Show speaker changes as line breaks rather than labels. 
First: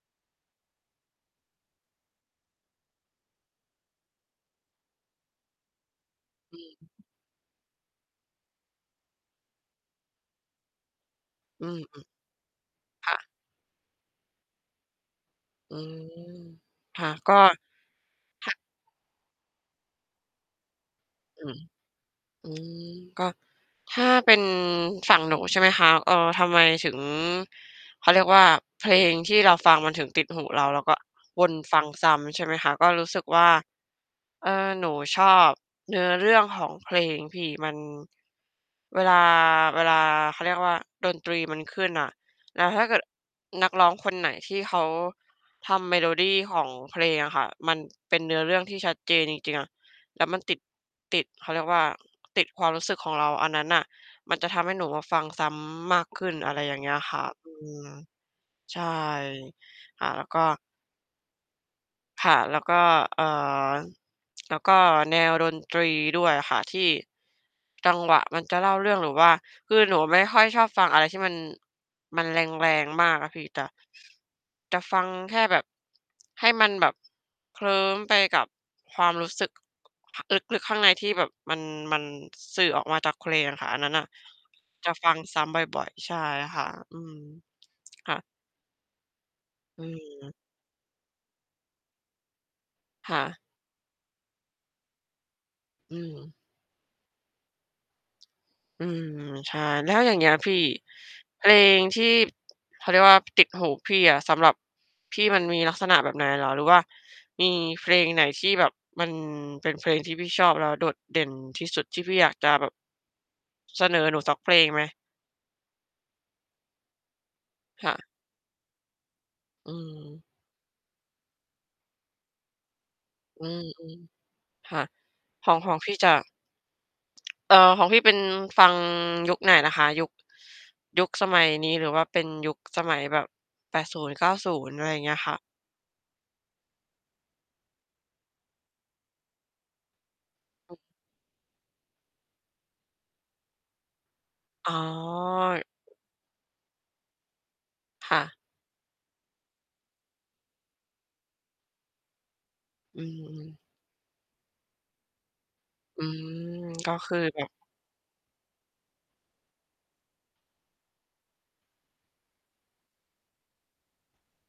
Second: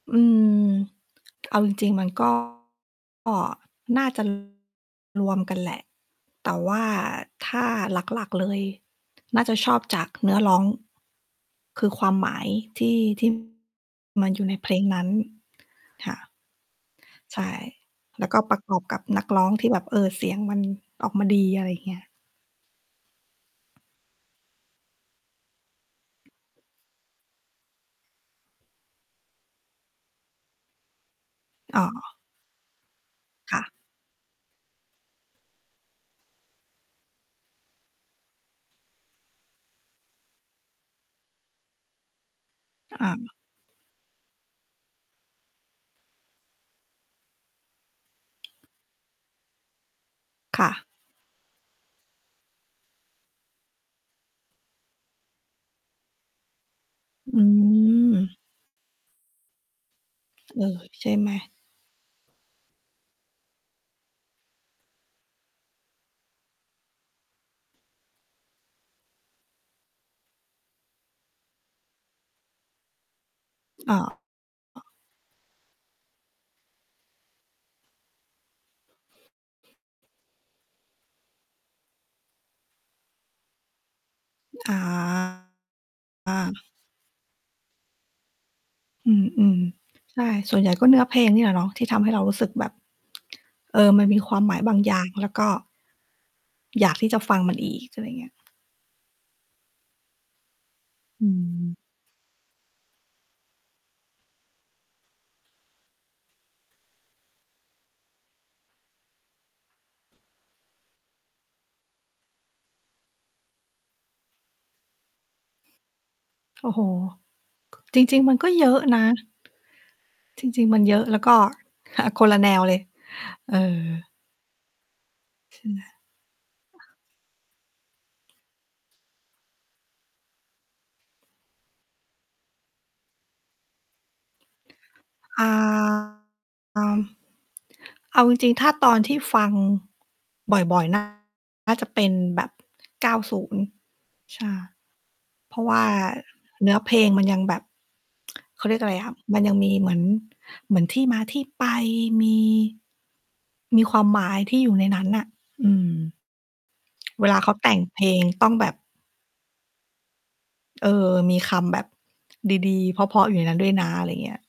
อืม เอาจริง ๆ มัน ก็ น่า จะ รวมกันแหละ แต่
อื
ว่า
ม
ถ้าหลัก ๆ เลย น่าจะชอบ จากเนื้อร้อง
อืม
คือความหมายที่
ค่
ท
ะ
ี่ มันอยู่ในเพลงนั้น
อื
ค่ะ
ม ค่ะ ก็
ใช่ แล้วก็
ค่
ป
ะ
ระกอบกับนักร้องที่แบบ เออ เสียงมันออกมาดี
อืม
อะไรอย่างเงี้ย
อืม ก็ ถ้าเป็นฝั่งหนูใช่ไหมคะ เอ่อ ทำไมถึง เขาเรียกว่า เพลงที่เราฟังมันถึงติดหูเรา แล้วก็วนฟ
อ๋
ังซ
อ
้ำ ใช่ไหมคะ ก็รู้สึกว่า
ค่ะ
เอ่อ หนูชอบเนื้อเรื่องของเพลงพี่ มัน เวลา เวลา เขาเรียกว่า ดนตรีมันขึ้นน่ะ แล้วถ้าเก
อ
ิด
า
นักร้องคนไหนที่เขาทำ เมโลดีของเพลงอะค่ะ มัน เป็นเนื้อเรื่องที่ชัดเจนจริง ๆ อะ แล้วมันติด
ค่ะ
ติด เขาเรียกว่า ติดความรู้สึกของเรา อันนั้นน่ะ มันจะทำให้หนูอะฟังซ้ำมากขึ้น อะไรอย่างเงี้ยค่ะ
อื
อืม
ม
ใช่ ค่ะ แล้วก็
เออ ใช่ไหม?
ค่ะ แล้วก็ เอ่อ แล้วก็แนวดนตรีด้วยอะค่ะ ที่ จังหวะมันจะเล่าเรื่อง หรือว่า คือหนูไม่ค่อยชอบฟังอะไรที่มัน มันแรง ๆ มากอะพี่ ตะ
อ้าว!
จะฟังแค่แบบให้มันแบบเคลิ้มไปกับความรู้สึก ลึก ๆ ข้างในที่แบบมัน มันสื่อออกมาจากเพลงอะค่ะ อันนั้นน่ะ
อา
จะฟังซ้ำบ่อย ๆ ใช่
อ
ค
า
่ะ อืม ค่ะ
อืม
อื
ๆ ใช่
ม
ส่วนใหญ่ก็เนื้อเพลงนี่แหละเนาะ ที่ทำให้เรารู้สึกแบบ
ค่ะ
เออ มันมีความหมายบางอย่าง แล้วก็
อืม
อยากที่จะฟังมันอีก อะไรเงี้ย
อืม ใช่ แล้วอย่างเงี้ยพี่
อื
เพล
ม
งที่ เขาเรียกว่า ติดหูพี่อะ สำหรับ พี่มันมีลักษณะแบบไหนเหรอ? หรือว่ามีเพลงไหนที่แบบมันเป็นเพลงที่พี่ชอบแล้วโดดเด่นที่สุดที่พี่อยากจะแบบ เสนอหนูสักเพลงไหม?
โอ้โฮ
ค่ะ
จริง ๆ มันก็เยอะนะ
อืม
จริง ๆ มัน เยอะ แล้วก็ อ่า คนละแนวเลย
อื
เออ
ม ๆ ค่ะ ขอ
ใ
ง
ช่
ข
ไ
อง
หม?
พี่จะ เอ่อ ของพี่เป็นฟัง ยุคไหนนะคะ? ยุค ยุคสมัยนี้หรือว่าเป็นยุค สมัยแบบ 80-90 อะไรอย่างเงี้ยค่ะ
อ่า อา เอาจริง ๆ ถ้าตอนที่ฟัง บ่อย ๆ น่า น่าจะเป็นแบบ 90 ใช่
อ๋อ
เพร
ล
าะว่าเนื้อเพลงมัน ยังแบบ
ค่ะ
เขาเรียกอะไรอะ มันยังมีเหมือน เหมือนที่มาที่ไป มี
อือ ๆ
มีความหมายที่อยู่ในนั้นน่ะ อืม
อืม ก็คือ
เวล
เ
า
นี่
เข
ย
าแต่งเพลง ต้องแบบ เออ มีคำแบบ ดี ๆ เพราะ ๆ อยู่ในนั้นด้วยนะ อะไรเงี้ย